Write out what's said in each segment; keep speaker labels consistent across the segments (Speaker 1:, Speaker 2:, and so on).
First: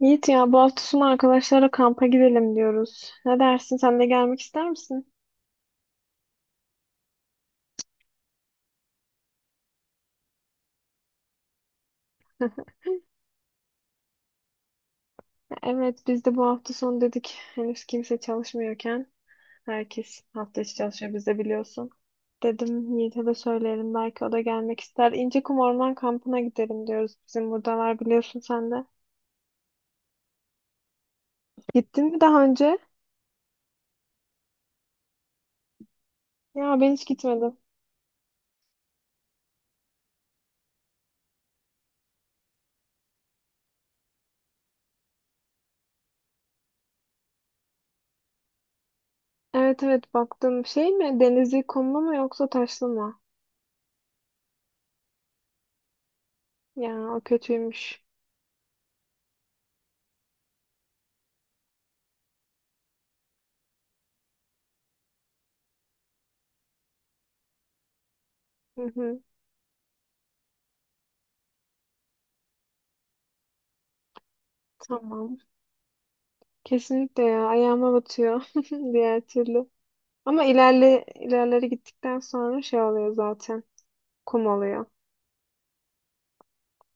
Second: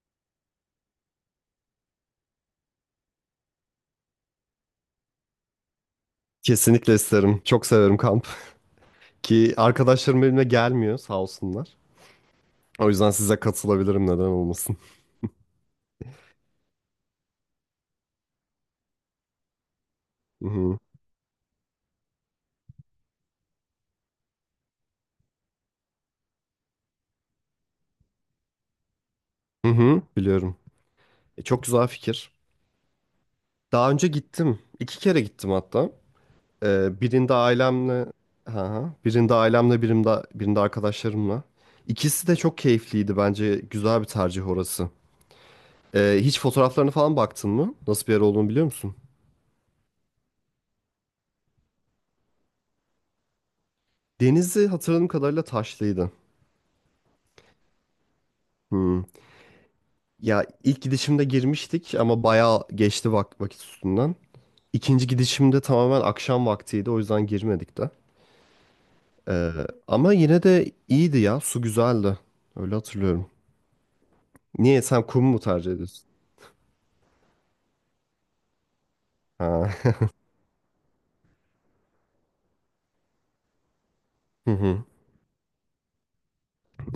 Speaker 1: Yiğit ya bu hafta sonu arkadaşlara kampa gidelim diyoruz. Ne dersin? Sen de gelmek ister misin?
Speaker 2: Kesinlikle isterim. Çok severim kamp. Ki arkadaşlarım benimle gelmiyor sağ olsunlar. O yüzden size katılabilirim, neden olmasın.
Speaker 1: Evet biz de bu hafta sonu dedik. Henüz kimse çalışmıyorken herkes
Speaker 2: Hı
Speaker 1: hafta içi
Speaker 2: hı.
Speaker 1: çalışıyor biz de biliyorsun. Dedim Yiğit'e de söyleyelim belki o da gelmek ister. İncekum Orman Kampı'na gidelim diyoruz. Bizim buradalar biliyorsun sen de.
Speaker 2: Hı hı, biliyorum. Çok güzel
Speaker 1: Gittin mi
Speaker 2: fikir.
Speaker 1: daha önce?
Speaker 2: Daha önce gittim. İki kere gittim hatta.
Speaker 1: Ya ben hiç
Speaker 2: Birinde
Speaker 1: gitmedim.
Speaker 2: ailemle ha. birinde ailemle, birinde arkadaşlarımla. İkisi de çok keyifliydi bence. Güzel bir tercih orası. Hiç fotoğraflarına falan baktın mı? Nasıl bir yer olduğunu biliyor musun?
Speaker 1: Evet, evet, baktım. Şey mi? Denizli kumlu mu yoksa taşlı mı?
Speaker 2: Denizi hatırladığım kadarıyla taşlıydı.
Speaker 1: Ya o kötüymüş.
Speaker 2: Hı. Ya ilk gidişimde girmiştik ama bayağı geçti vakit üstünden. İkinci gidişimde tamamen akşam vaktiydi, o yüzden girmedik de.
Speaker 1: Hı hı,
Speaker 2: Ee, Ama yine de iyiydi ya, su güzeldi. Öyle hatırlıyorum. Niye, sen kum
Speaker 1: tamam.
Speaker 2: mu tercih ediyorsun?
Speaker 1: Kesinlikle ya ayağıma batıyor diğer türlü.
Speaker 2: Ha.
Speaker 1: Ama ilerleri gittikten sonra şey oluyor zaten. Kum
Speaker 2: Hı hı,
Speaker 1: oluyor.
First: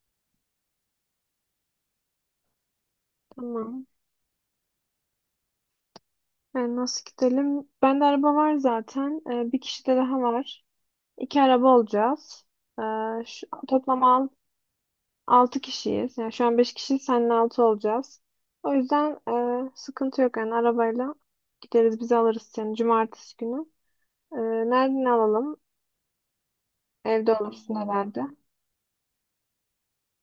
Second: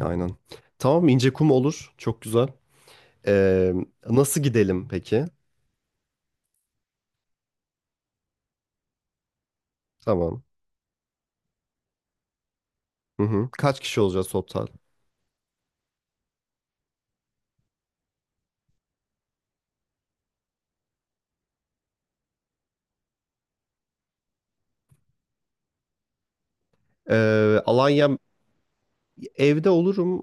Speaker 2: aynen. Tamam, ince kum olur. Çok güzel. Ee,
Speaker 1: Tamam.
Speaker 2: Nasıl gidelim peki?
Speaker 1: Yani nasıl gidelim? Bende araba var zaten. Bir kişi de daha
Speaker 2: Tamam.
Speaker 1: var. İki araba olacağız. Ee,
Speaker 2: Hı
Speaker 1: şu,
Speaker 2: hı. Kaç kişi
Speaker 1: toplam al,
Speaker 2: olacağız total?
Speaker 1: Altı kişiyiz. Yani şu an beş kişi seninle altı olacağız. O yüzden sıkıntı yok yani arabayla gideriz bizi alırız yani cumartesi günü. Ee, Nereden alalım? Evde olursun
Speaker 2: Alanya,
Speaker 1: herhalde.
Speaker 2: evde olurum.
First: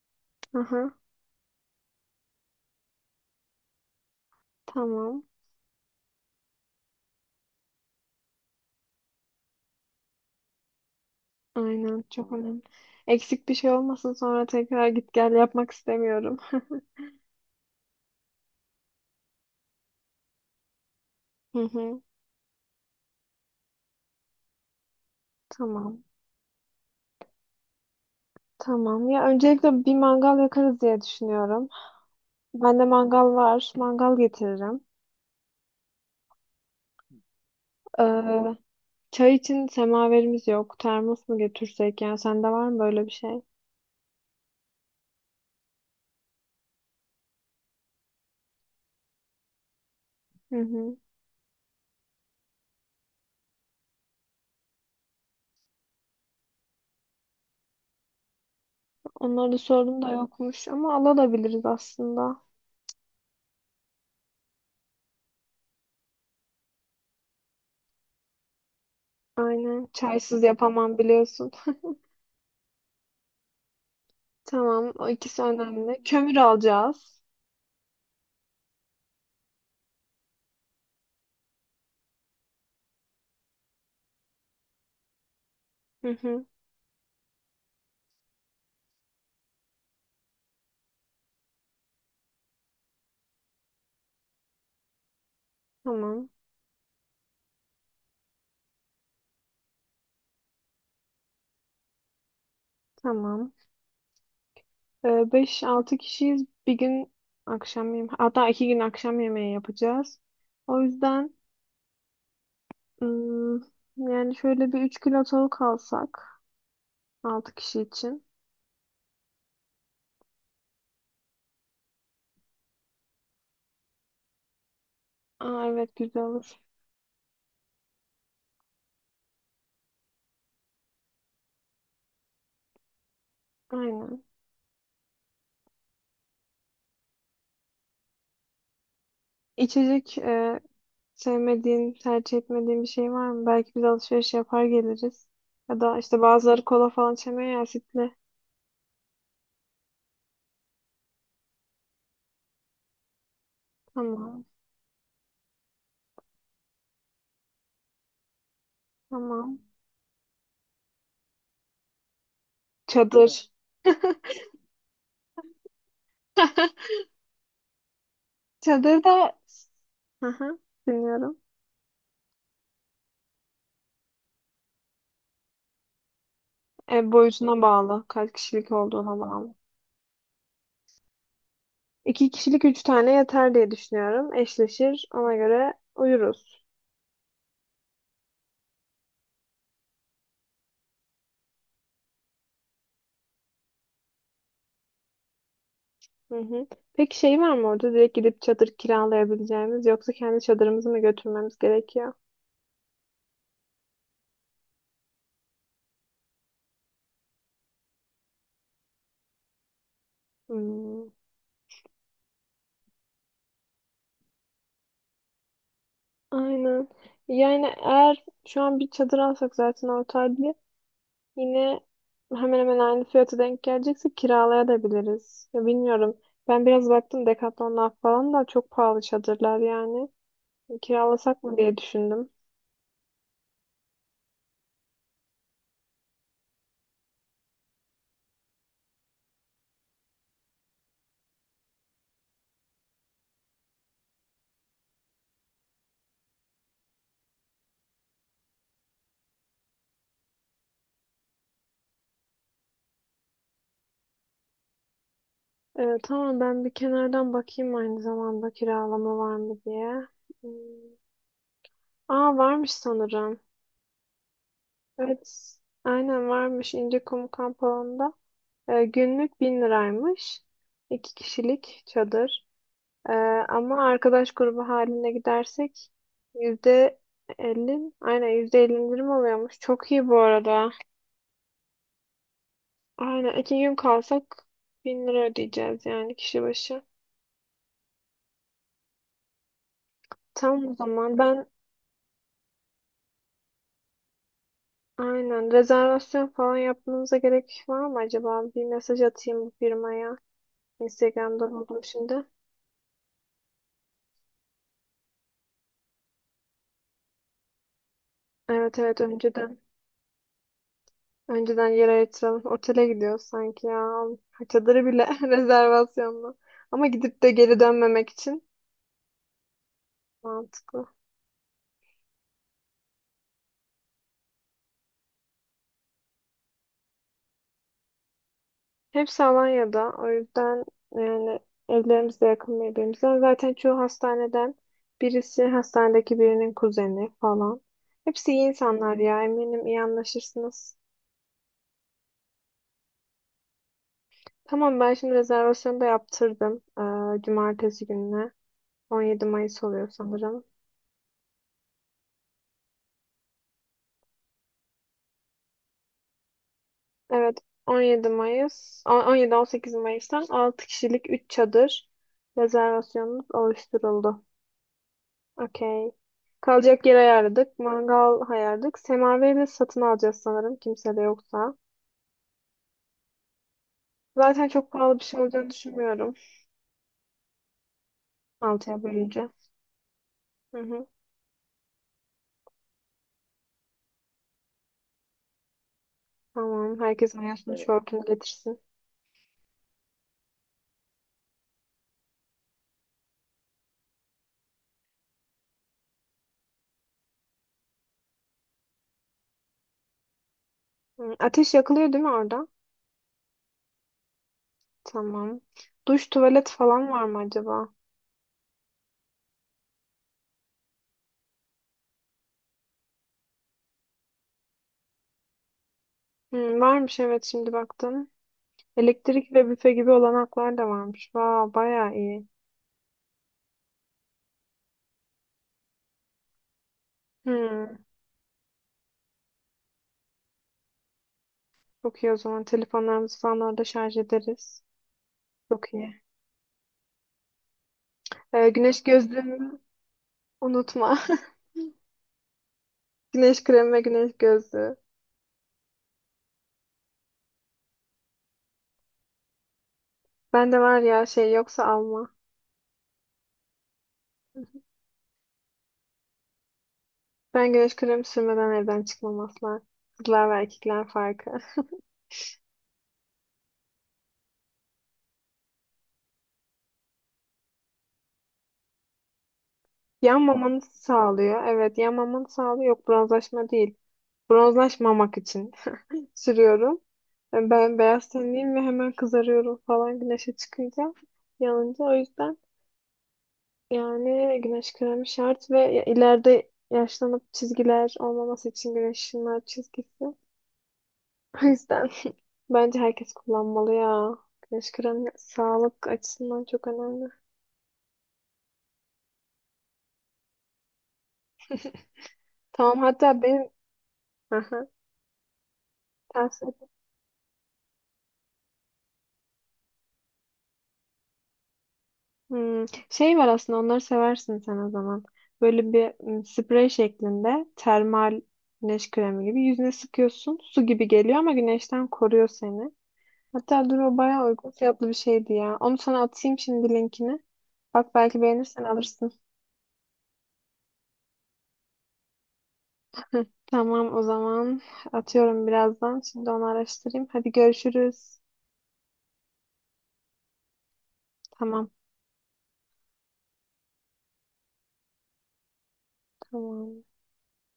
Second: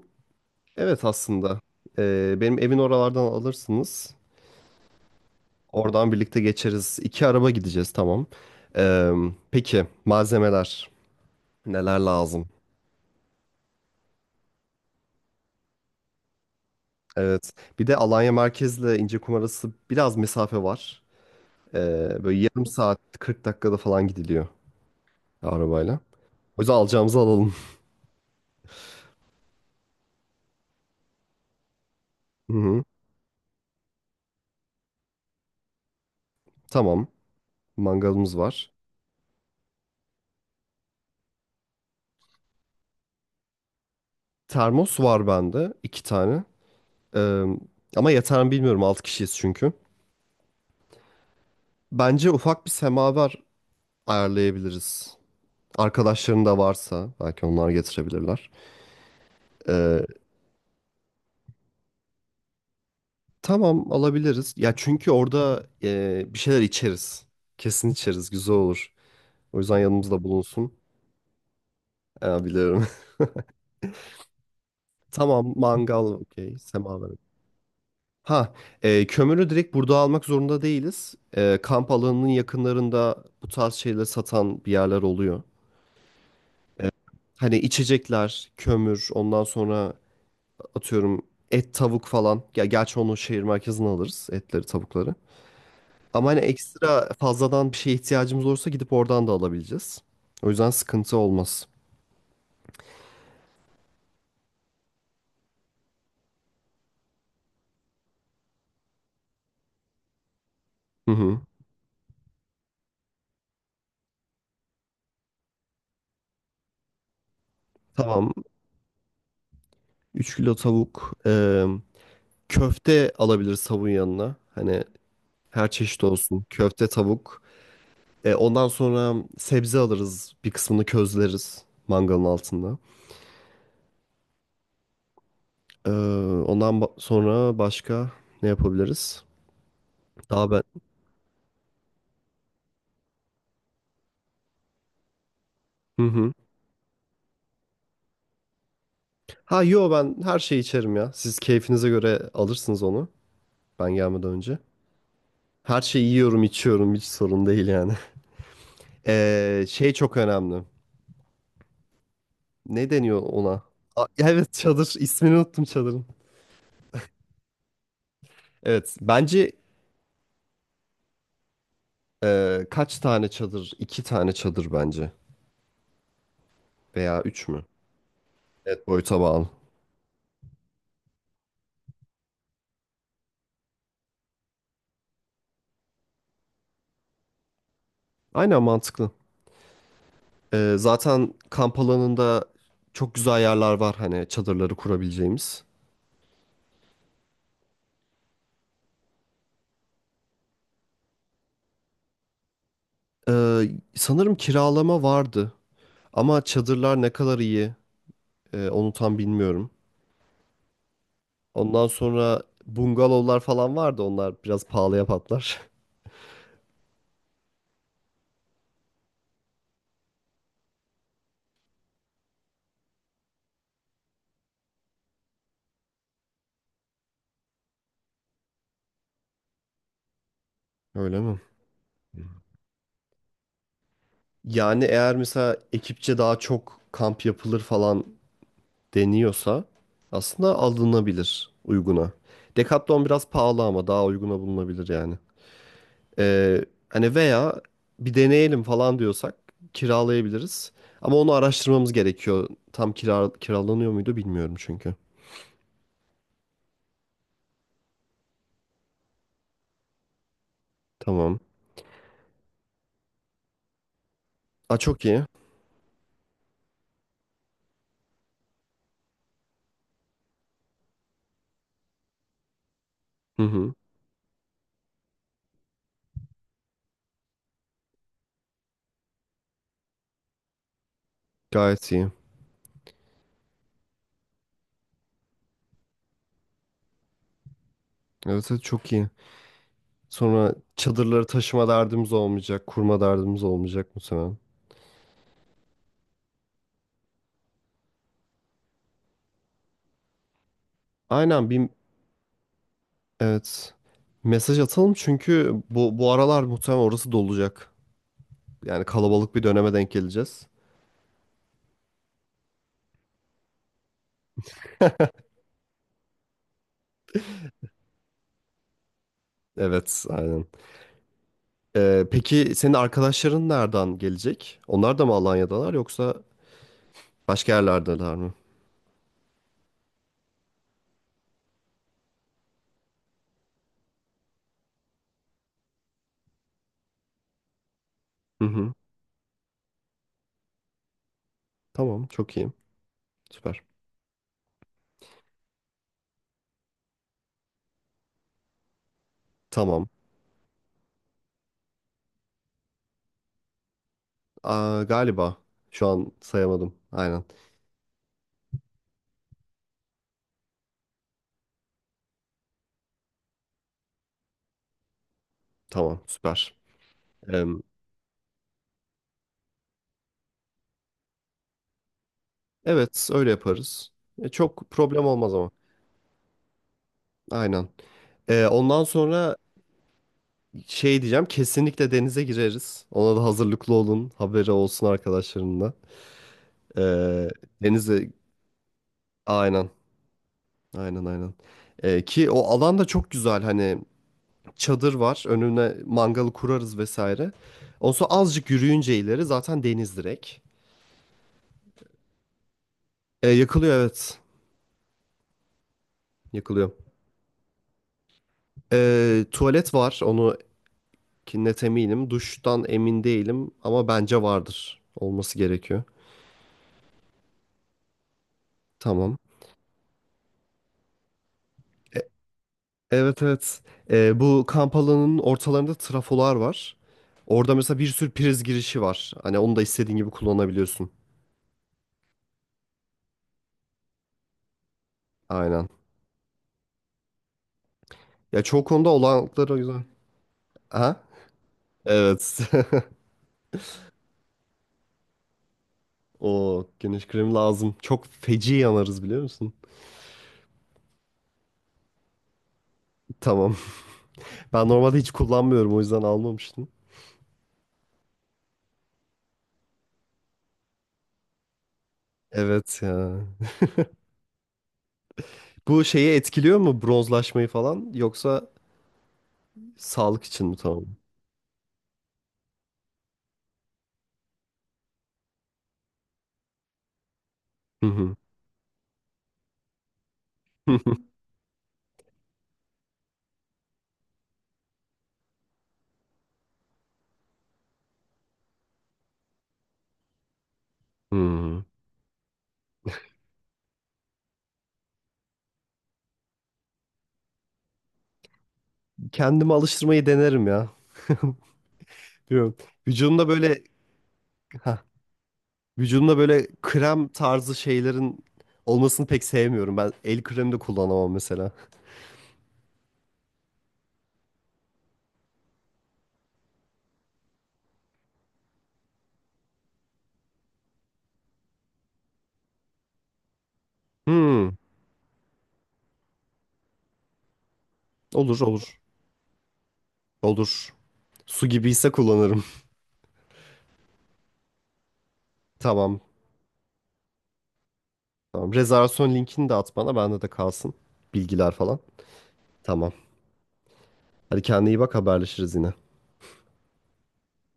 Speaker 1: Aha,
Speaker 2: Evet aslında. Benim evin oralardan alırsınız.
Speaker 1: tamam.
Speaker 2: Oradan birlikte geçeriz. İki araba gideceğiz, tamam. Ee, peki malzemeler neler
Speaker 1: Aynen, çok
Speaker 2: lazım?
Speaker 1: önemli. Eksik bir şey olmasın, sonra tekrar git gel yapmak istemiyorum.
Speaker 2: Evet. Bir de Alanya merkezle İncekum arası biraz mesafe var.
Speaker 1: Hı hı.
Speaker 2: Böyle yarım saat 40 dakikada falan gidiliyor arabayla.
Speaker 1: Tamam.
Speaker 2: O yüzden alacağımızı alalım.
Speaker 1: Tamam. Ya öncelikle bir mangal yakarız diye düşünüyorum.
Speaker 2: Hı
Speaker 1: Bende
Speaker 2: hı.
Speaker 1: mangal var. Mangal getiririm.
Speaker 2: Tamam.
Speaker 1: Ee,
Speaker 2: Mangalımız var.
Speaker 1: Çay için semaverimiz yok. Termos mu getirsek? Yani sende var mı böyle bir şey?
Speaker 2: Termos var bende, iki tane. Ee, Ama yeter mi bilmiyorum. Altı kişiyiz çünkü.
Speaker 1: Hı hı.
Speaker 2: Bence ufak bir semaver ayarlayabiliriz. Arkadaşların da varsa belki onlar getirebilirler.
Speaker 1: Onlara da sordum
Speaker 2: Ee,
Speaker 1: da yokmuş ama alabiliriz aslında.
Speaker 2: tamam, alabiliriz. Ya çünkü orada bir şeyler içeriz. Kesin içeriz. Güzel olur. O yüzden
Speaker 1: Aynen.
Speaker 2: yanımızda
Speaker 1: Çaysız
Speaker 2: bulunsun.
Speaker 1: yapamam biliyorsun.
Speaker 2: Biliyorum.
Speaker 1: Tamam. O ikisi
Speaker 2: Tamam,
Speaker 1: önemli.
Speaker 2: mangal
Speaker 1: Kömür
Speaker 2: okey. Semaver.
Speaker 1: alacağız.
Speaker 2: Ha, kömürü direkt burada almak zorunda değiliz. E, kamp alanının yakınlarında bu tarz şeyleri satan bir yerler oluyor.
Speaker 1: Hı hı.
Speaker 2: Hani içecekler, kömür, ondan sonra atıyorum et, tavuk falan. Ya gerçi onu şehir merkezine alırız, etleri, tavukları.
Speaker 1: Tamam.
Speaker 2: Ama hani ekstra fazladan bir şeye ihtiyacımız olursa gidip oradan da alabileceğiz. O yüzden sıkıntı olmaz.
Speaker 1: Tamam. Beş altı kişiyiz. Bir gün akşam yemeği, hatta iki gün akşam yemeği yapacağız. O
Speaker 2: Hı
Speaker 1: yüzden
Speaker 2: hı.
Speaker 1: ım, yani şöyle bir 3 kilo tavuk alsak 6 kişi için.
Speaker 2: Tamam. 3 kilo tavuk. Köfte alabiliriz tavuğun yanına. Hani
Speaker 1: Aa,
Speaker 2: her
Speaker 1: evet
Speaker 2: çeşit
Speaker 1: güzel
Speaker 2: olsun.
Speaker 1: olur.
Speaker 2: Köfte, tavuk. Ondan sonra sebze alırız. Bir kısmını közleriz mangalın altında.
Speaker 1: Aynen.
Speaker 2: Ee, Sonra başka ne yapabiliriz?
Speaker 1: İçecek
Speaker 2: Daha ben...
Speaker 1: sevmediğin, tercih etmediğin bir şey var mı? Belki biz alışveriş yapar geliriz. Ya da
Speaker 2: Hı
Speaker 1: işte
Speaker 2: hı.
Speaker 1: bazıları kola falan içemiyor ya, asitli.
Speaker 2: Ha yo, ben her şeyi içerim ya. Siz keyfinize göre alırsınız onu. Ben gelmeden
Speaker 1: Tamam.
Speaker 2: önce. Her şeyi yiyorum, içiyorum. Hiç sorun değil yani.
Speaker 1: Tamam.
Speaker 2: Şey çok önemli. Ne deniyor
Speaker 1: Çadır.
Speaker 2: ona? Aa, evet, çadır. İsmini unuttum çadırın. Evet.
Speaker 1: Çadır da...
Speaker 2: Bence
Speaker 1: Hı hı, dinliyorum.
Speaker 2: kaç tane çadır? İki tane çadır bence.
Speaker 1: Ev
Speaker 2: Veya üç
Speaker 1: boyutuna
Speaker 2: mü?
Speaker 1: bağlı. Kaç kişilik
Speaker 2: Evet,
Speaker 1: olduğuna
Speaker 2: boyuta bağlı.
Speaker 1: bağlı. İki kişilik üç tane yeter diye düşünüyorum. Eşleşir. Ona göre uyuruz.
Speaker 2: Aynen, mantıklı. Zaten kamp alanında çok güzel yerler var. Hani çadırları kurabileceğimiz.
Speaker 1: Hı hı. Peki şey var mı orada? Direkt gidip çadır kiralayabileceğimiz, yoksa kendi çadırımızı mı götürmemiz gerekiyor?
Speaker 2: Ee, Sanırım kiralama vardı. Ama çadırlar ne kadar iyi, onu tam bilmiyorum.
Speaker 1: Hmm,
Speaker 2: Ondan sonra bungalovlar falan vardı. Onlar biraz pahalıya patlar.
Speaker 1: aynen. Yani eğer şu an bir çadır alsak zaten ortaydı, yine hemen hemen aynı fiyata denk gelecekse kiralayabiliriz. Ya, bilmiyorum. Ben biraz baktım, Decathlon'dan falan da çok pahalı çadırlar yani.
Speaker 2: Öyle mi?
Speaker 1: Kiralasak mı diye düşündüm.
Speaker 2: Yani eğer mesela ekipçe daha çok kamp yapılır falan deniyorsa aslında alınabilir uyguna. Decathlon biraz pahalı ama daha uyguna bulunabilir yani. Hani veya bir deneyelim falan diyorsak kiralayabiliriz. Ama onu araştırmamız gerekiyor. Tam kiralanıyor muydu bilmiyorum çünkü.
Speaker 1: Tamam, ben bir kenardan bakayım aynı zamanda kiralama var mı diye. Hmm.
Speaker 2: Tamam.
Speaker 1: Aa, varmış sanırım.
Speaker 2: Aa, çok iyi.
Speaker 1: Evet. Aynen, varmış İncekum kamp alanında. Günlük 1.000 liraymış. İki kişilik çadır. Ee,
Speaker 2: Hı hı.
Speaker 1: Ama arkadaş grubu haline gidersek %50, aynen %50 indirim oluyormuş. Çok iyi bu arada.
Speaker 2: Gayet iyi.
Speaker 1: Aynen, iki gün kalsak 1.000 lira ödeyeceğiz yani kişi başı.
Speaker 2: Evet, evet çok iyi. Sonra
Speaker 1: Tamam o zaman
Speaker 2: çadırları
Speaker 1: ben...
Speaker 2: taşıma derdimiz olmayacak, kurma derdimiz olmayacak muhtemelen.
Speaker 1: Aynen. Rezervasyon falan yapmanıza gerek var mı acaba? Bir mesaj atayım bu firmaya.
Speaker 2: Aynen,
Speaker 1: Instagram'da
Speaker 2: bir,
Speaker 1: buldum şimdi.
Speaker 2: evet, mesaj atalım çünkü bu aralar muhtemelen orası dolacak.
Speaker 1: Evet
Speaker 2: Yani
Speaker 1: evet
Speaker 2: kalabalık bir
Speaker 1: önceden.
Speaker 2: döneme denk geleceğiz.
Speaker 1: Önceden yer ayırtalım. Otele gidiyoruz sanki ya. Çadırı bile rezervasyonla. Ama gidip de geri dönmemek için
Speaker 2: Evet, aynen.
Speaker 1: mantıklı.
Speaker 2: Peki senin arkadaşların nereden gelecek? Onlar da mı Alanya'dalar yoksa başka yerlerdeler mi?
Speaker 1: Hepsi Alanya'da. O yüzden yani evlerimiz de yakın birbirimize. Zaten çoğu hastaneden, birisi hastanedeki birinin kuzeni falan. Hepsi
Speaker 2: Hı
Speaker 1: iyi
Speaker 2: hı.
Speaker 1: insanlar ya. Eminim iyi anlaşırsınız.
Speaker 2: Tamam, çok iyi. Süper.
Speaker 1: Tamam, ben şimdi rezervasyonu da yaptırdım. Cumartesi gününe. 17 Mayıs oluyor
Speaker 2: Tamam.
Speaker 1: sanırım.
Speaker 2: Aa, galiba şu an sayamadım. Aynen.
Speaker 1: Evet, 17 Mayıs, 17-18 Mayıs'tan 6 kişilik 3 çadır rezervasyonumuz oluşturuldu. Okey.
Speaker 2: Tamam, süper.
Speaker 1: Kalacak yer ayarladık, mangal ayarladık. Semaverini de satın alacağız sanırım kimse de yoksa.
Speaker 2: Evet, öyle yaparız. E,
Speaker 1: Zaten çok
Speaker 2: çok
Speaker 1: pahalı bir
Speaker 2: problem
Speaker 1: şey
Speaker 2: olmaz
Speaker 1: olacağını
Speaker 2: ama.
Speaker 1: düşünmüyorum,
Speaker 2: Aynen.
Speaker 1: altıya
Speaker 2: Ondan
Speaker 1: bölünce.
Speaker 2: sonra
Speaker 1: Hı hı.
Speaker 2: şey diyeceğim, kesinlikle denize gireriz. Ona da hazırlıklı olun, haberi olsun arkadaşlarının da.
Speaker 1: Tamam, herkes
Speaker 2: E,
Speaker 1: ayasını... Evet. Şortunu
Speaker 2: denize,
Speaker 1: getirsin.
Speaker 2: aynen, aynen, aynen. Ki o alan da çok güzel, hani çadır var, önüne mangalı kurarız vesaire. Ondan sonra azıcık yürüyünce ileri zaten deniz direkt.
Speaker 1: Hı, ateş yakılıyor değil mi orada?
Speaker 2: E, yakılıyor, evet,
Speaker 1: Tamam. Duş, tuvalet
Speaker 2: yakılıyor.
Speaker 1: falan var mı acaba?
Speaker 2: E, tuvalet var, onu ki net eminim. Duştan emin değilim ama bence vardır. Olması gerekiyor.
Speaker 1: Hmm, varmış, evet, şimdi baktım.
Speaker 2: Tamam.
Speaker 1: Elektrik ve büfe gibi olanaklar da varmış. Vay, bayağı iyi.
Speaker 2: Evet, evet. Bu kamp alanının ortalarında trafolar var. Orada
Speaker 1: Hmm,
Speaker 2: mesela bir sürü priz girişi var. Hani onu da istediğin gibi kullanabiliyorsun.
Speaker 1: çok iyi o zaman, telefonlarımızı falan orada şarj ederiz.
Speaker 2: Aynen.
Speaker 1: Çok iyi.
Speaker 2: Ya çoğu
Speaker 1: Güneş
Speaker 2: konuda olanakları
Speaker 1: gözlüğümü
Speaker 2: güzel. Aha.
Speaker 1: unutma.
Speaker 2: Evet.
Speaker 1: Güneş kremi ve güneş gözlüğü.
Speaker 2: O güneş kremi lazım. Çok feci yanarız, biliyor musun?
Speaker 1: Ben de var ya, şey yoksa alma.
Speaker 2: Tamam. Ben normalde hiç kullanmıyorum, o yüzden almamıştım.
Speaker 1: Ben güneş kremi sürmeden evden çıkmam asla. Kızlar ve erkekler farkı.
Speaker 2: Evet ya. Bu şeyi etkiliyor mu bronzlaşmayı falan, yoksa sağlık için mi,
Speaker 1: Yanmamanı
Speaker 2: tamam?
Speaker 1: sağlıyor. Evet, yanmamanı sağlıyor. Yok, bronzlaşma değil. Bronzlaşmamak için sürüyorum. Yani ben
Speaker 2: Hı
Speaker 1: beyaz
Speaker 2: hı.
Speaker 1: tenliyim ve hemen kızarıyorum falan, güneşe çıkınca, yanınca. O yüzden yani güneş kremi şart ve ileride yaşlanıp çizgiler olmaması için, güneş ışınlar çizgisi. O
Speaker 2: Hmm.
Speaker 1: yüzden bence herkes kullanmalı ya. Güneş kremi sağlık açısından çok önemli.
Speaker 2: Kendimi alıştırmayı denerim ya. Bilmiyorum.
Speaker 1: Tamam, hatta
Speaker 2: Vücudumda
Speaker 1: benim...
Speaker 2: böyle,
Speaker 1: Aha,
Speaker 2: ha, vücudumda böyle krem tarzı şeylerin olmasını pek sevmiyorum. Ben el kremi de kullanamam mesela.
Speaker 1: hmm, şey var aslında, onları seversin sen o zaman. Böyle bir sprey şeklinde termal güneş kremi gibi, yüzüne sıkıyorsun. Su gibi geliyor ama güneşten koruyor seni. Hatta dur, o bayağı uygun
Speaker 2: Hmm.
Speaker 1: fiyatlı bir şeydi ya. Onu sana atayım şimdi linkini. Bak, belki
Speaker 2: Olur,
Speaker 1: beğenirsen
Speaker 2: olur.
Speaker 1: alırsın.
Speaker 2: Olur. Su gibiyse kullanırım.
Speaker 1: Tamam o zaman, atıyorum birazdan.
Speaker 2: Tamam.
Speaker 1: Şimdi onu araştırayım. Hadi görüşürüz.
Speaker 2: Tamam. Rezervasyon linkini de at bana. Bende de kalsın. Bilgiler
Speaker 1: Tamam
Speaker 2: falan. Tamam. Hadi kendine iyi bak, haberleşiriz yine.
Speaker 1: tamam.